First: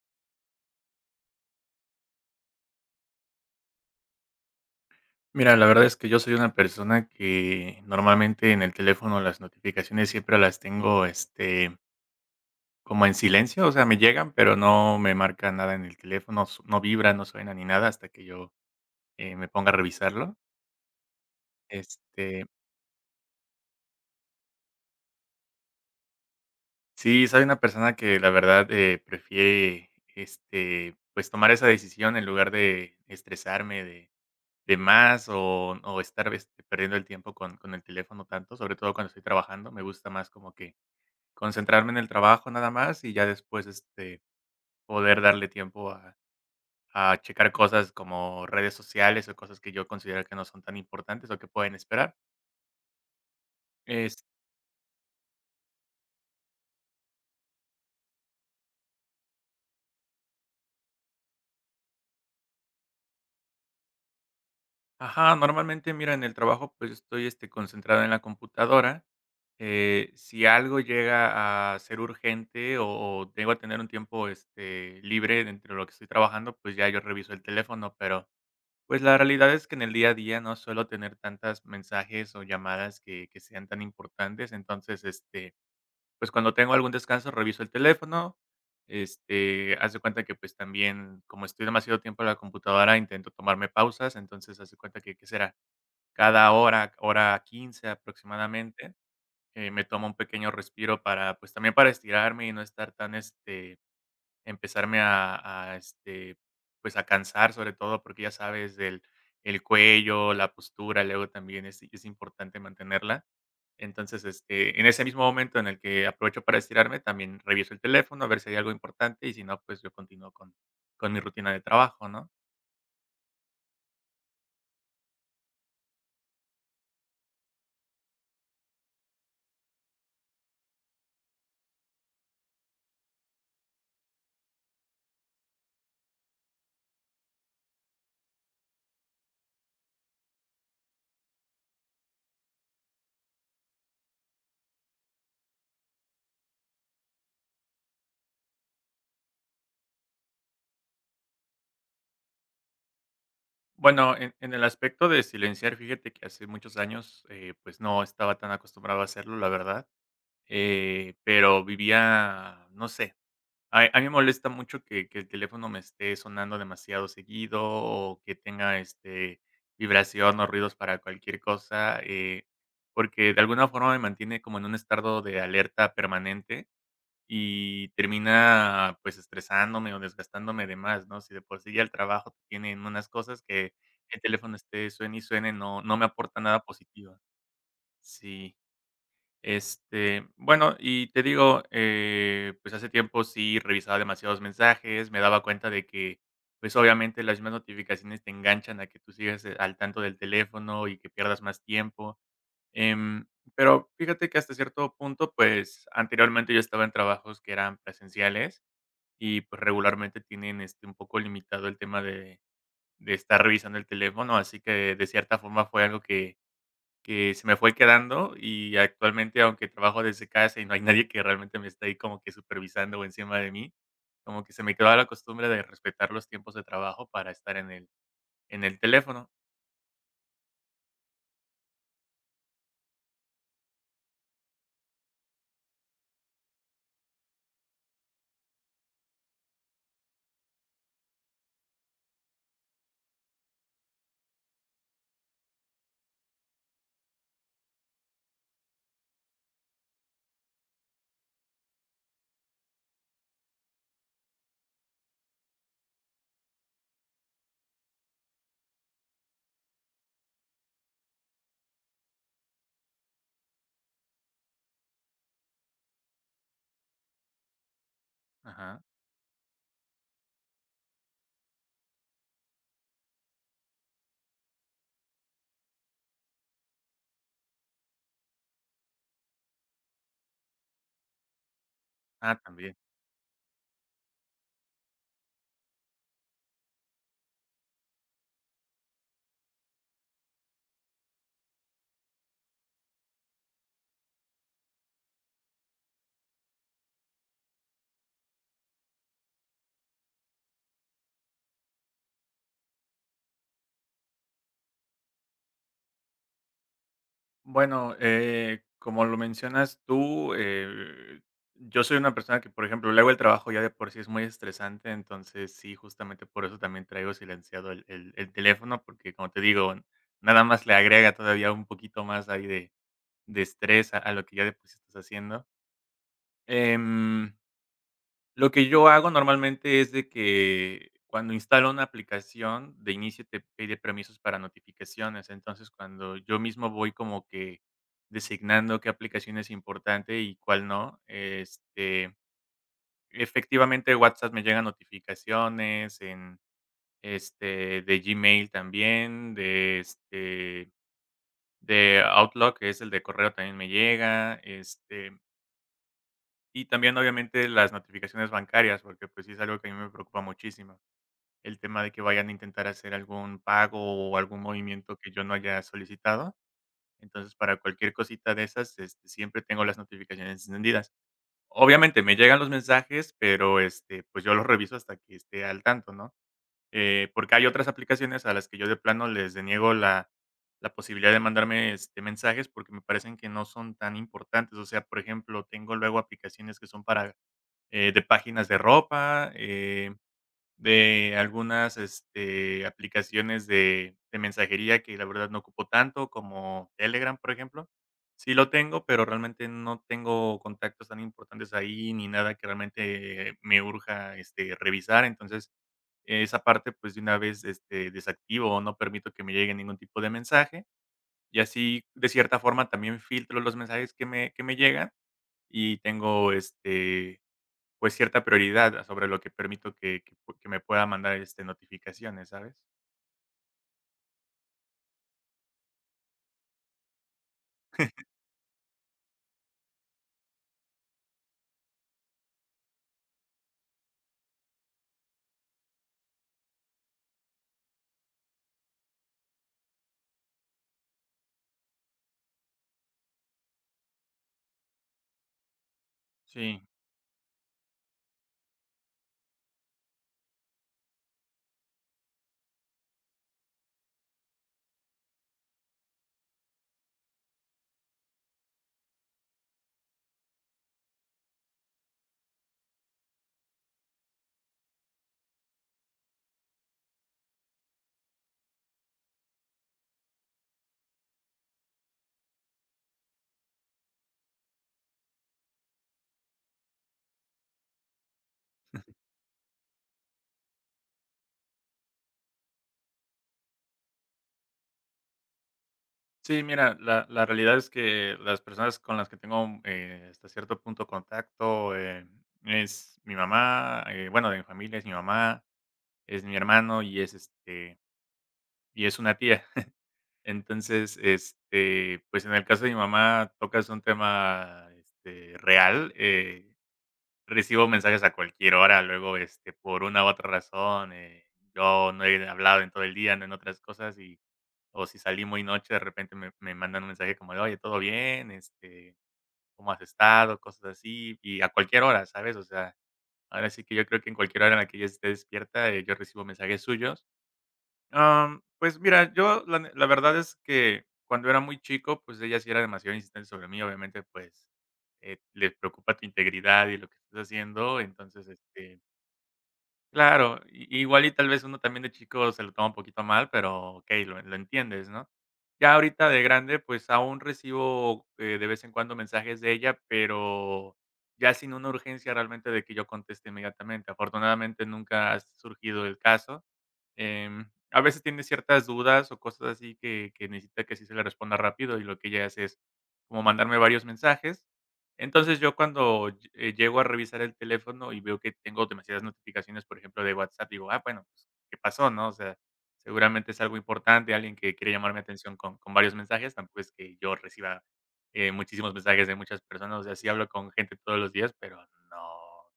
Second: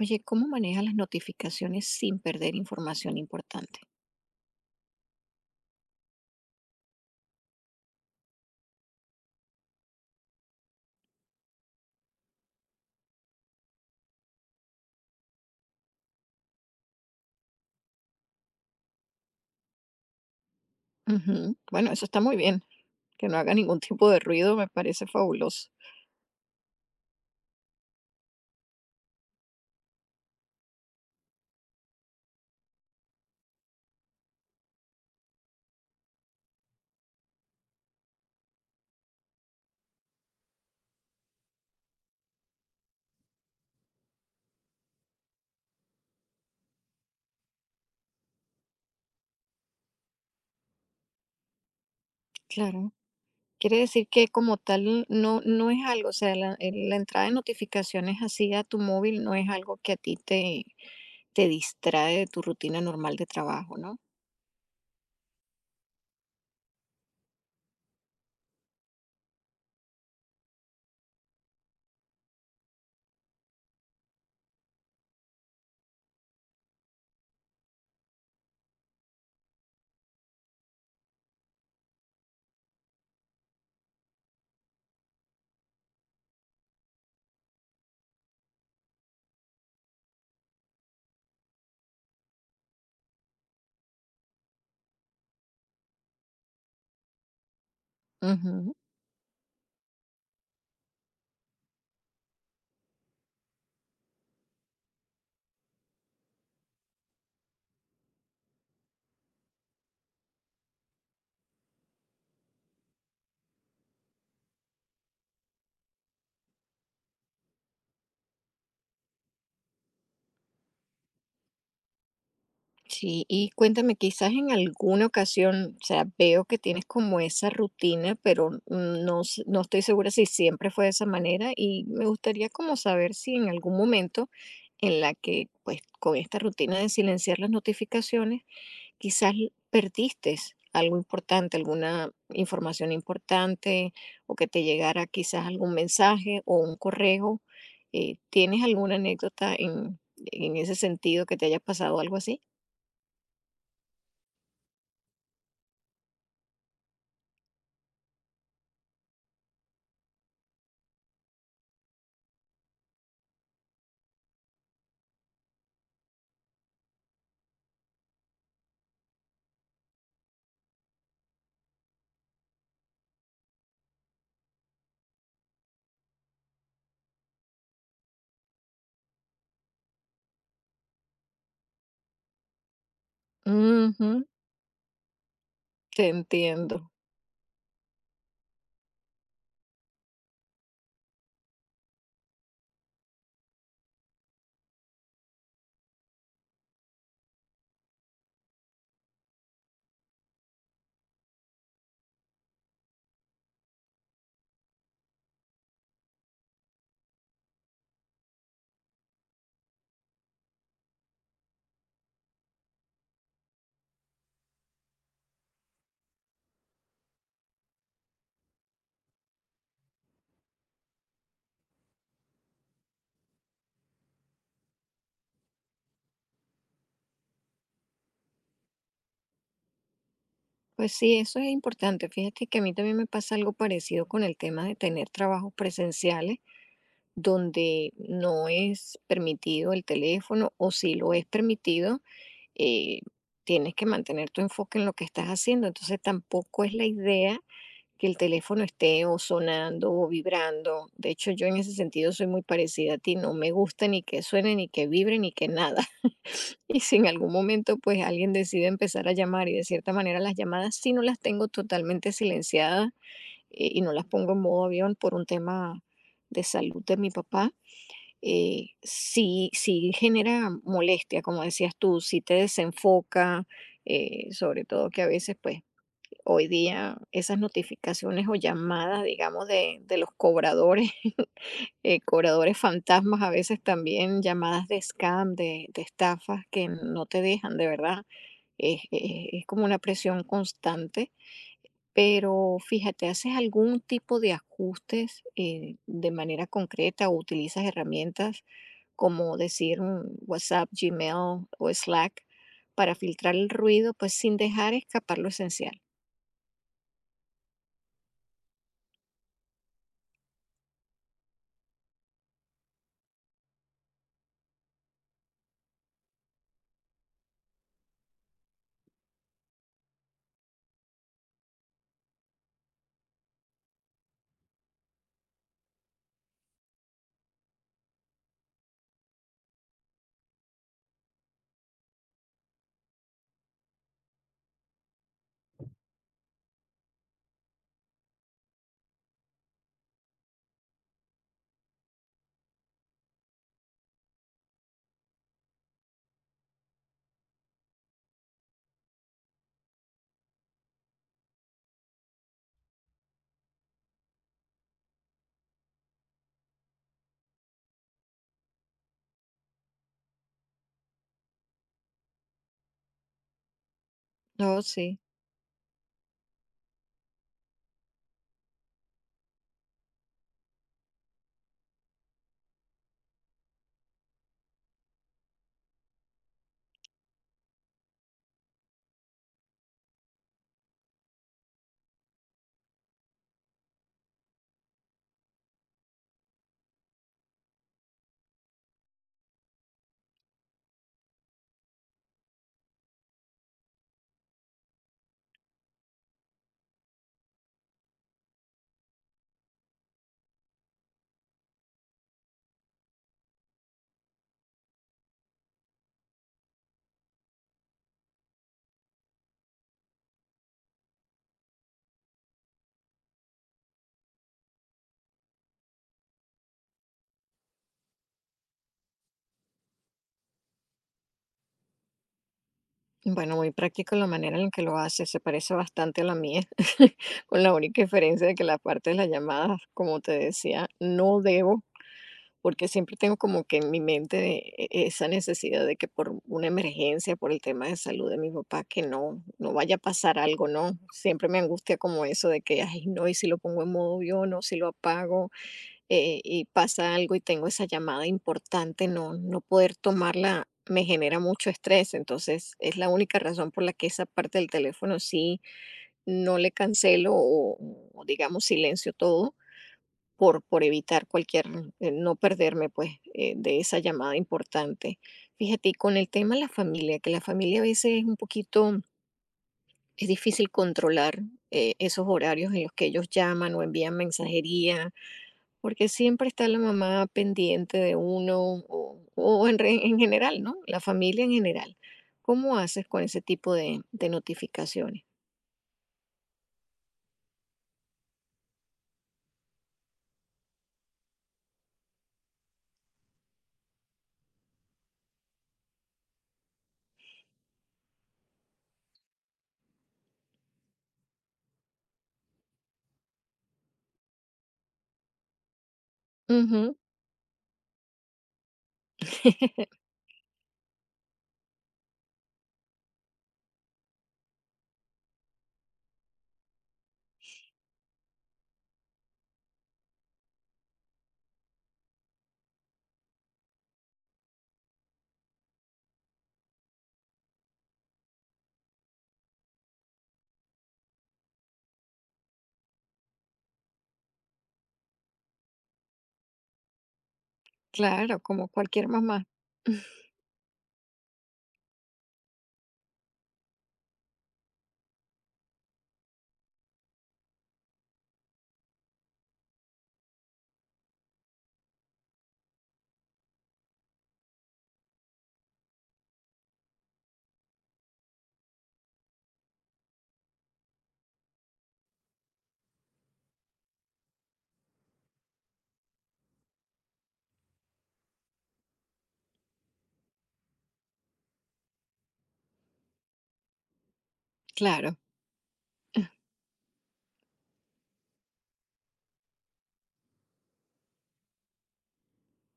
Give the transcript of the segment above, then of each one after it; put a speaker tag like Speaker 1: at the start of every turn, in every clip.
Speaker 1: Oye, ¿cómo manejas las notificaciones sin perder información importante?
Speaker 2: Mira, la verdad es que yo soy una persona que normalmente en el teléfono las notificaciones siempre las tengo, como en silencio, o sea, me llegan, pero no me marca nada en el teléfono, no vibra, no suena ni nada hasta que yo me ponga a revisarlo.
Speaker 1: Ujú. Bueno, eso está muy
Speaker 2: Este,
Speaker 1: bien. Que no haga ningún tipo de ruido me parece fabuloso.
Speaker 2: sí, soy una persona que la verdad prefiere, pues tomar esa decisión en lugar de estresarme de más o estar perdiendo el tiempo con el teléfono tanto, sobre todo cuando estoy trabajando, me gusta más como que concentrarme en el trabajo nada más y ya después, poder darle tiempo a checar cosas como redes sociales o cosas que yo considero que no son tan importantes o que pueden esperar.
Speaker 1: Claro. Quiere decir
Speaker 2: Es
Speaker 1: que como tal no es algo, o sea, la entrada de notificaciones así a tu móvil no es algo que a ti te distrae de tu rutina normal de trabajo, ¿no?
Speaker 2: ajá, normalmente, mira, en el trabajo, pues, estoy, concentrado en la computadora, si algo llega a ser urgente o llego a tener un tiempo, libre entre lo que estoy trabajando, pues, ya yo reviso el teléfono, pero pues la realidad es que en el día a día no suelo tener tantas mensajes o llamadas que sean tan importantes. Entonces, pues cuando tengo algún descanso, reviso el teléfono. Haz de cuenta que pues también, como estoy demasiado tiempo en la computadora, intento tomarme pausas. Entonces, haz de cuenta que, ¿qué será? Cada hora, hora 15
Speaker 1: Ujú.
Speaker 2: aproximadamente, me tomo un pequeño respiro para, pues también para estirarme y no estar tan, empezarme a, pues, a cansar, sobre todo porque ya sabes, el cuello, la postura, luego también es importante mantenerla. Entonces, en ese mismo momento en el que aprovecho para estirarme, también reviso el teléfono, a ver si hay algo importante, y si no, pues, yo continúo con mi rutina de trabajo, ¿no?
Speaker 1: Sí, y cuéntame, quizás en alguna ocasión, o sea, veo que tienes como esa rutina, pero no estoy segura si siempre fue de esa manera y me gustaría como saber si en algún momento en la que, pues, con esta rutina de silenciar las notificaciones, quizás perdiste algo importante, alguna información importante o que te llegara quizás algún mensaje o un correo. ¿Tienes alguna anécdota en ese sentido que te haya pasado algo así?
Speaker 2: Bueno, en el aspecto de silenciar, fíjate que hace muchos años, pues, no estaba tan acostumbrado a hacerlo, la verdad, pero vivía, no sé, ay, a mí me molesta mucho que el teléfono me esté sonando demasiado seguido, o que tenga, vibración o ruidos para cualquier cosa, porque de alguna forma me mantiene como en un estado de alerta permanente y termina, pues, estresándome o desgastándome de más, ¿no? Si de por sí ya el trabajo tiene unas cosas, que
Speaker 1: Ujú,
Speaker 2: el teléfono esté suene y suene, no me
Speaker 1: te
Speaker 2: aporta nada
Speaker 1: entiendo.
Speaker 2: positivo. Sí. Bueno, y te digo, pues, hace tiempo sí revisaba demasiados mensajes, me daba cuenta de que, pues, obviamente las mismas notificaciones te enganchan a que tú sigas, al tanto del teléfono y que pierdas más tiempo, em, pero fíjate que hasta cierto punto, pues, anteriormente yo estaba en trabajos que eran presenciales y, pues, regularmente tienen, un poco limitado el tema de estar revisando el teléfono, así que de cierta forma fue algo que se me fue quedando y actualmente, aunque trabajo desde casa y no hay nadie que realmente me esté ahí como que supervisando o encima de mí, como que se me quedó la costumbre de respetar los tiempos de trabajo para estar en el teléfono.
Speaker 1: Pues sí, eso es importante. Fíjate que a mí también me pasa algo parecido con el tema de tener trabajos presenciales donde no es permitido el teléfono o si lo es permitido, eh, tienes que mantener tu enfoque en lo que estás haciendo. Entonces tampoco es la idea que el teléfono esté o sonando o vibrando. De hecho, yo en ese sentido soy muy parecida a ti, no me gusta ni que suene, ni que vibre, ni que nada. Y si en algún momento pues alguien decide empezar a llamar y de cierta manera las llamadas sí no las tengo totalmente silenciadas y no las pongo en modo avión por un tema de salud de mi papá,
Speaker 2: Ajá.
Speaker 1: sí, sí genera molestia, como decías tú, sí te desenfoca, sobre todo que a veces pues hoy día esas notificaciones o llamadas, digamos, de los cobradores,
Speaker 2: Ah,
Speaker 1: cobradores
Speaker 2: también.
Speaker 1: fantasmas, a veces también llamadas de scam, de estafas que no te dejan, de verdad, es como una presión constante. Pero fíjate, ¿haces algún tipo de ajustes de manera concreta o utilizas herramientas como decir mm, WhatsApp, Gmail o Slack para filtrar el ruido, pues sin dejar escapar lo esencial?
Speaker 2: Bueno, como lo mencionas tú, yo soy una persona que, por ejemplo, luego el trabajo ya de por sí es muy estresante, entonces sí, justamente por eso también traigo silenciado el teléfono, porque como te digo, nada más le agrega todavía un poquito más ahí de estrés a lo que ya de por sí estás haciendo. Em, lo que yo hago normalmente es de que cuando instalo una aplicación, de inicio te pide permisos para notificaciones. Entonces, cuando yo mismo voy como que designando qué aplicación es importante y cuál no, efectivamente WhatsApp me llegan notificaciones, de Gmail también, de Outlook, que es el de correo, también me llega. Y también, obviamente, las notificaciones bancarias, porque, pues, sí es algo que a mí me preocupa muchísimo. El tema de que vayan a intentar hacer algún pago o algún
Speaker 1: Oh,
Speaker 2: movimiento
Speaker 1: sí.
Speaker 2: que yo no haya solicitado. Entonces, para cualquier cosita de esas, siempre tengo las notificaciones encendidas. Obviamente, me llegan los mensajes, pero, pues, yo los reviso hasta que esté al tanto, ¿no? Porque hay otras aplicaciones a las que yo de plano les deniego la posibilidad de mandarme, mensajes porque me parecen que no son tan importantes. O sea, por ejemplo, tengo luego aplicaciones que son para de páginas de ropa, de algunas, aplicaciones de mensajería que la verdad no ocupo tanto, como Telegram, por ejemplo. Sí lo tengo, pero realmente no tengo contactos tan importantes ahí, ni nada que realmente me urja, revisar. Entonces, esa parte, pues, de una vez, desactivo o no permito que me llegue ningún tipo de mensaje, y así, de cierta forma, también filtro los mensajes que me llegan y tengo, pues, cierta prioridad sobre lo que permito que me pueda mandar, notificaciones, ¿sabes?
Speaker 1: Bueno, muy práctico la manera en la que lo hace, se parece bastante a la mía, con la única diferencia de que la parte de las llamadas, como te decía, no debo, porque siempre tengo como que en mi mente esa necesidad de que por una emergencia, por el tema de salud de mi papá, que no vaya a pasar algo, ¿no? Siempre me angustia como eso de que, ay, no, y si lo pongo en modo avión, o si lo apago, y
Speaker 2: Sí.
Speaker 1: pasa algo y tengo esa llamada importante, no poder tomarla me genera mucho estrés. Entonces, es la única razón por la que esa parte del teléfono sí no le cancelo o digamos, silencio todo por evitar cualquier, no perderme pues de esa llamada importante. Fíjate, y con el tema de la familia, que la familia a veces es un poquito, es difícil controlar esos horarios en los que ellos llaman o envían mensajería porque siempre está la mamá pendiente de uno o, en general, ¿no? La familia en general. ¿Cómo haces con ese tipo de notificaciones?
Speaker 2: Sí, mira, la realidad es que las personas con las que tengo, hasta cierto punto contacto, es mi mamá, bueno, de mi familia es mi mamá, es mi hermano y es una tía. Entonces, pues, en el caso de mi mamá tocas un tema, real.
Speaker 1: Ujú.
Speaker 2: Recibo mensajes a cualquier hora, luego, por una u otra razón, yo no he hablado en todo el día, no en otras cosas, o si salí muy noche, de repente me mandan un mensaje como de: "Oye, ¿todo bien? ¿Cómo has estado?", cosas así, y a cualquier hora, ¿sabes? O sea, ahora sí que yo creo que en cualquier hora en la que yo esté despierta, yo recibo mensajes suyos. Pues mira, yo la verdad es que cuando era muy chico, pues ella sí era demasiado insistente sobre mí, obviamente, pues, le preocupa tu integridad y lo que estás haciendo,
Speaker 1: Claro,
Speaker 2: entonces,
Speaker 1: como cualquier mamá.
Speaker 2: claro, i igual y tal vez uno también de chico se lo toma un poquito mal, pero okey, lo entiendes, ¿no? Ya ahorita de grande, pues aún recibo, de vez en cuando mensajes de ella, pero ya sin una urgencia realmente de que yo conteste inmediatamente. Afortunadamente, nunca ha surgido el caso. A veces tiene ciertas dudas o cosas así que necesita que sí se le responda rápido, y lo que ella hace es como mandarme varios mensajes. Entonces, yo cuando ll llego a revisar el teléfono y veo que tengo demasiadas notificaciones, por ejemplo, de WhatsApp, digo: "Ah, bueno, pues, ¿qué pasó?", ¿no? O sea, seguramente es algo importante, alguien que quiere llamar
Speaker 1: Claro.
Speaker 2: mi atención con varios mensajes, tampoco es que yo reciba, muchísimos mensajes de muchas personas, o sea, sí hablo con gente todos los días, pero no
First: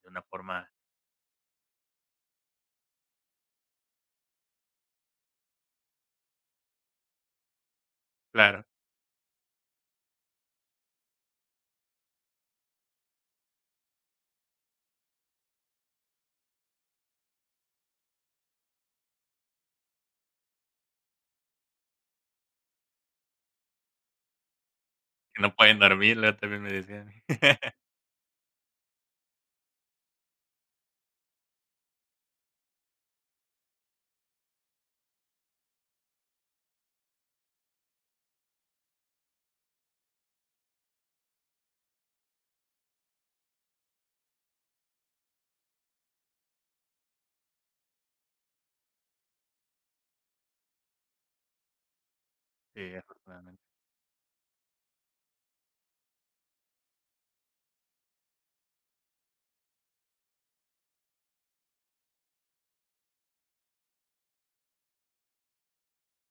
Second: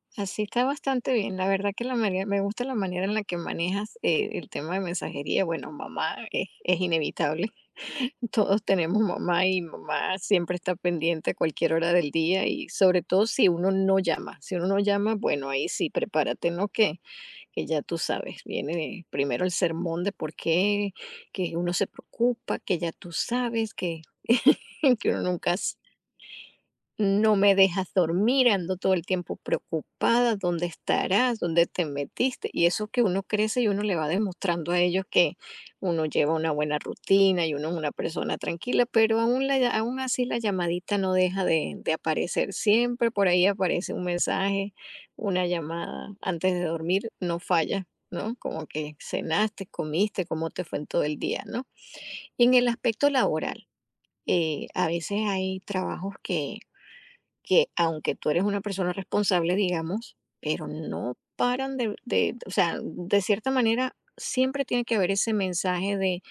Speaker 2: de una
Speaker 1: Así está
Speaker 2: forma,
Speaker 1: bastante bien. La verdad que la manera, me gusta la manera en la que manejas el tema de mensajería. Bueno, mamá es inevitable. Todos
Speaker 2: claro,
Speaker 1: tenemos mamá y mamá siempre está pendiente a cualquier hora del día y sobre todo si uno no llama. Si uno no llama, bueno, ahí sí, prepárate, ¿no? Que ya tú sabes, viene primero el sermón de por qué, que uno se preocupa, que ya tú sabes, que, que uno
Speaker 2: que no
Speaker 1: nunca
Speaker 2: pueden dormir, luego también me decían.
Speaker 1: no me dejas dormir, ando todo el tiempo preocupada, ¿dónde estarás? ¿Dónde te metiste? Y eso que uno crece y uno le va demostrando a ellos que uno lleva una buena rutina y uno es una persona tranquila, pero aún así la llamadita no deja de aparecer. Siempre por ahí aparece un mensaje, una llamada antes de dormir, no falla, ¿no? Como que cenaste, comiste, cómo te fue en todo el día, ¿no? Y en el
Speaker 2: Sí,
Speaker 1: aspecto laboral,
Speaker 2: afortunadamente.
Speaker 1: a veces hay trabajos que aunque tú eres una persona responsable, digamos, pero no paran o sea, de cierta manera siempre tiene que haber ese mensaje de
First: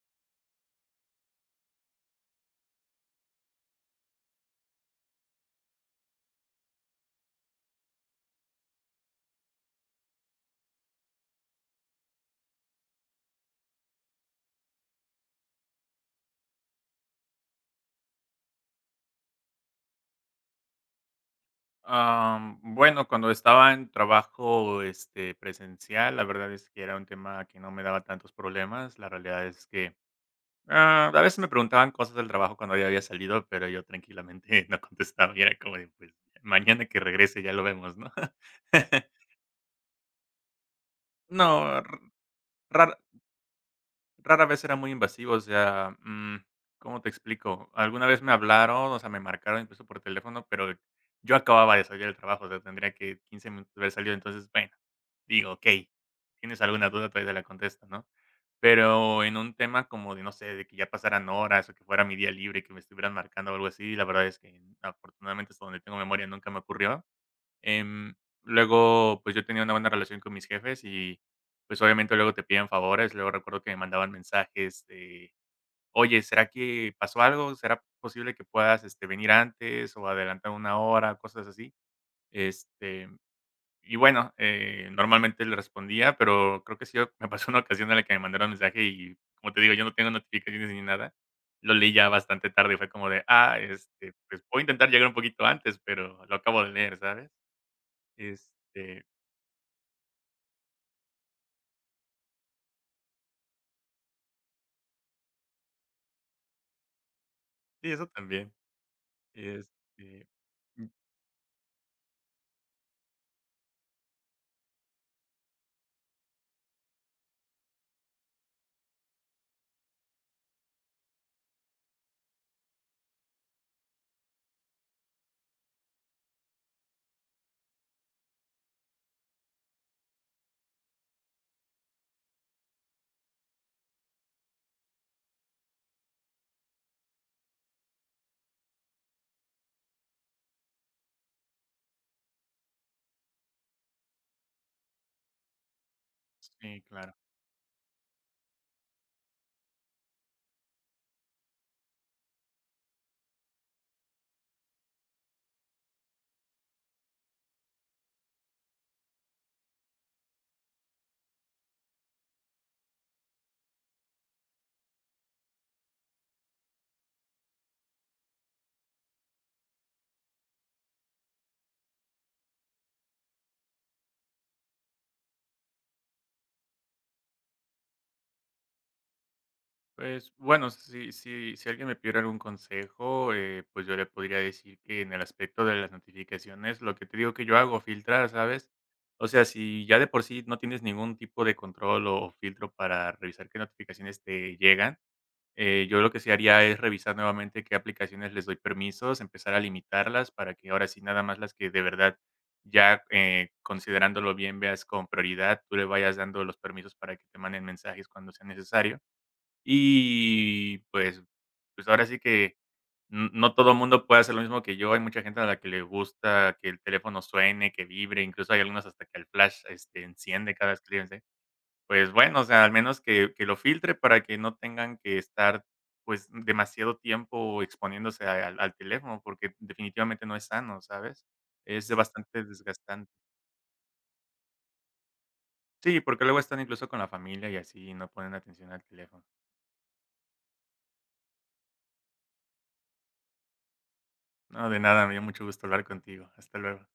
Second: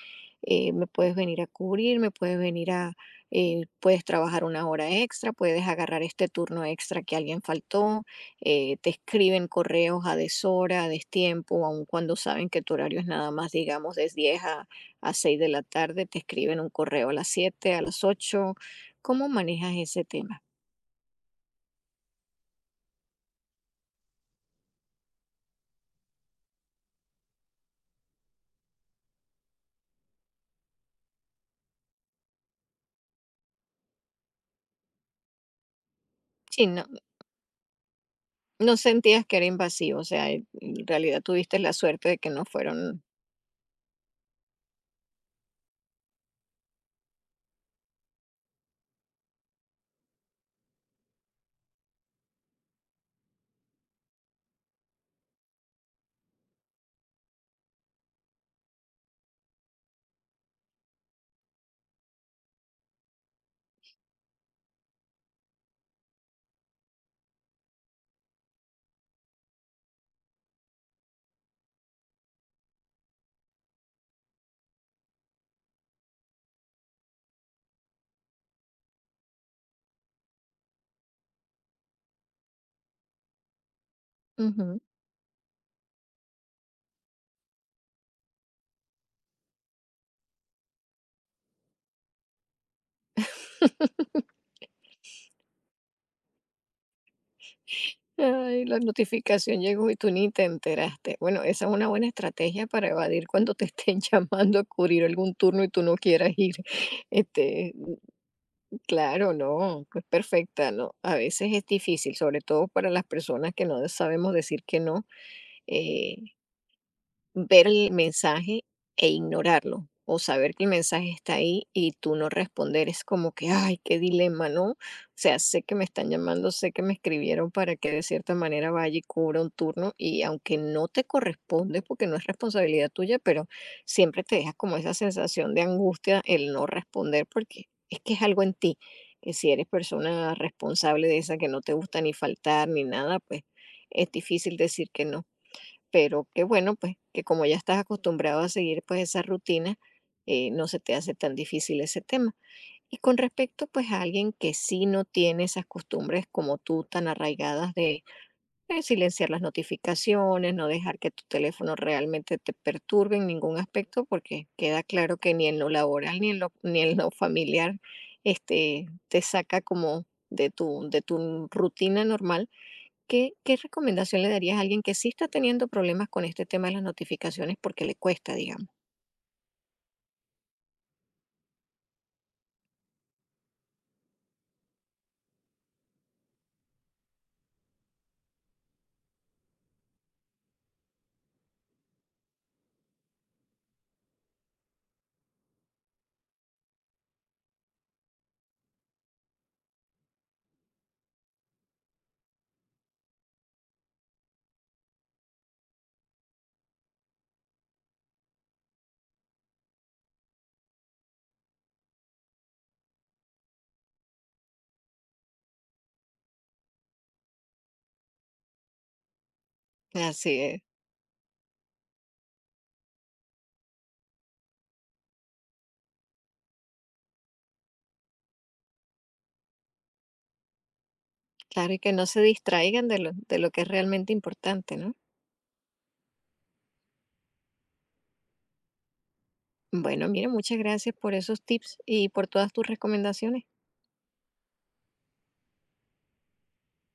Speaker 1: me puedes venir a cubrir, me puedes venir a, puedes trabajar una hora extra, puedes agarrar este turno extra que alguien faltó, te escriben correos a deshora, a destiempo, aun cuando saben que tu horario es nada más, digamos, de diez a 6 de la tarde, te escriben un correo a las 7, a las 8. ¿Cómo manejas ese tema?
Speaker 2: Bueno, cuando estaba en trabajo, presencial, la verdad es que era un tema que no me daba tantos problemas. La realidad es que, a veces me preguntaban cosas del trabajo cuando ya había salido, pero yo tranquilamente no contestaba y era como de, pues,
Speaker 1: Sí, no,
Speaker 2: mañana que regrese ya lo vemos, ¿no?
Speaker 1: no sentías que era invasivo, o sea, en realidad tuviste la
Speaker 2: No,
Speaker 1: suerte de que no
Speaker 2: ra-
Speaker 1: fueron
Speaker 2: Rara vez era muy invasivo, o sea, ¿cómo te explico? Alguna vez me hablaron, o sea, me marcaron incluso por teléfono, pero yo acababa de salir del trabajo, o sea, tendría que 15 minutos de haber salido, entonces, bueno, digo, ok, tienes alguna duda, todavía te la contesto, ¿no? Pero en un tema como de, no sé, de que ya pasaran horas o que fuera mi día libre y que me estuvieran marcando o algo así, la verdad es que afortunadamente hasta donde tengo memoria nunca me ocurrió. Em, luego, pues, yo tenía una buena relación con mis jefes y, pues, obviamente luego te piden favores. Luego recuerdo que me mandaban mensajes de: "Oye, ¿será que pasó algo? ¿Será posible que puedas, venir antes o adelantar una hora?", cosas así. Este, y bueno,
Speaker 1: ujú.
Speaker 2: normalmente le respondía, pero creo que sí me pasó una ocasión en la que me mandaron mensaje y, como te digo, yo no tengo notificaciones ni nada. Lo leí ya bastante tarde y fue como de: "Ah, pues, voy a intentar llegar un poquito antes, pero lo acabo de leer", ¿sabes?
Speaker 1: Ay, la
Speaker 2: Este
Speaker 1: notificación llegó y tú ni te enteraste. Bueno, esa es una buena estrategia para evadir cuando te estén llamando a cubrir algún turno y tú no quieras ir. Este,
Speaker 2: Sí, eso también.
Speaker 1: claro, no, es
Speaker 2: Este,
Speaker 1: perfecta,
Speaker 2: mm,
Speaker 1: ¿no? A veces es difícil, sobre todo para las personas que no sabemos decir que no. Eh, ver el mensaje e ignorarlo, o saber que el mensaje está ahí y tú no responder, es como que, ay, qué dilema, ¿no? O sea, sé que me están llamando, sé que me escribieron para que de cierta manera vaya y cubra un turno y aunque no te corresponde porque no es responsabilidad tuya, pero siempre te deja como esa sensación de angustia el no responder porque es que es algo en ti, que si eres persona responsable de esa que no te gusta ni faltar ni nada, pues es difícil decir que no. Pero que bueno,
Speaker 2: sí,
Speaker 1: pues,
Speaker 2: claro.
Speaker 1: que como ya estás acostumbrado a seguir, pues, esa rutina, no se te hace tan difícil ese tema. Y con respecto, pues, a alguien que sí no tiene esas costumbres como tú, tan arraigadas de, silenciar las notificaciones, no dejar que tu teléfono realmente te perturbe en ningún aspecto, porque queda claro que ni en lo laboral, ni en lo familiar, te saca como de tu rutina normal. ¿Qué, qué recomendación le darías a alguien que sí está teniendo problemas con este tema de las notificaciones porque le cuesta, digamos?
Speaker 2: Pues, bueno, si alguien me pidiera algún consejo, pues, yo le podría decir que en el aspecto de las notificaciones, lo que te digo que yo hago, filtrar, ¿sabes? O sea, si ya de por sí no tienes ningún tipo de control o filtro para revisar qué notificaciones te llegan. Yo lo que sí haría es revisar nuevamente qué aplicaciones les doy permisos, empezar a limitarlas para que ahora sí nada más las que de verdad ya considerándolo bien veas con prioridad, tú le vayas dando los permisos para que te manden mensajes cuando sea necesario. Y pues, ahora sí que no todo el mundo puede hacer lo mismo que yo. Hay mucha gente a la que le gusta que el teléfono suene, que vibre, incluso hay algunos hasta que el flash
Speaker 1: Así
Speaker 2: enciende
Speaker 1: es.
Speaker 2: cada vez que le. Pues bueno, o sea, al menos que lo filtre para que no tengan que estar, pues, demasiado tiempo exponiéndose al teléfono, porque definitivamente no es sano, ¿sabes?
Speaker 1: Claro, y
Speaker 2: Es
Speaker 1: que no se
Speaker 2: bastante
Speaker 1: distraigan de
Speaker 2: desgastante.
Speaker 1: de lo que es realmente importante, ¿no?
Speaker 2: Sí, porque luego están incluso con la familia y así, y no ponen atención al teléfono.
Speaker 1: Bueno, mira, muchas gracias por esos tips y por todas tus recomendaciones.
Speaker 2: No, de nada, me dio mucho gusto hablar contigo. Hasta luego.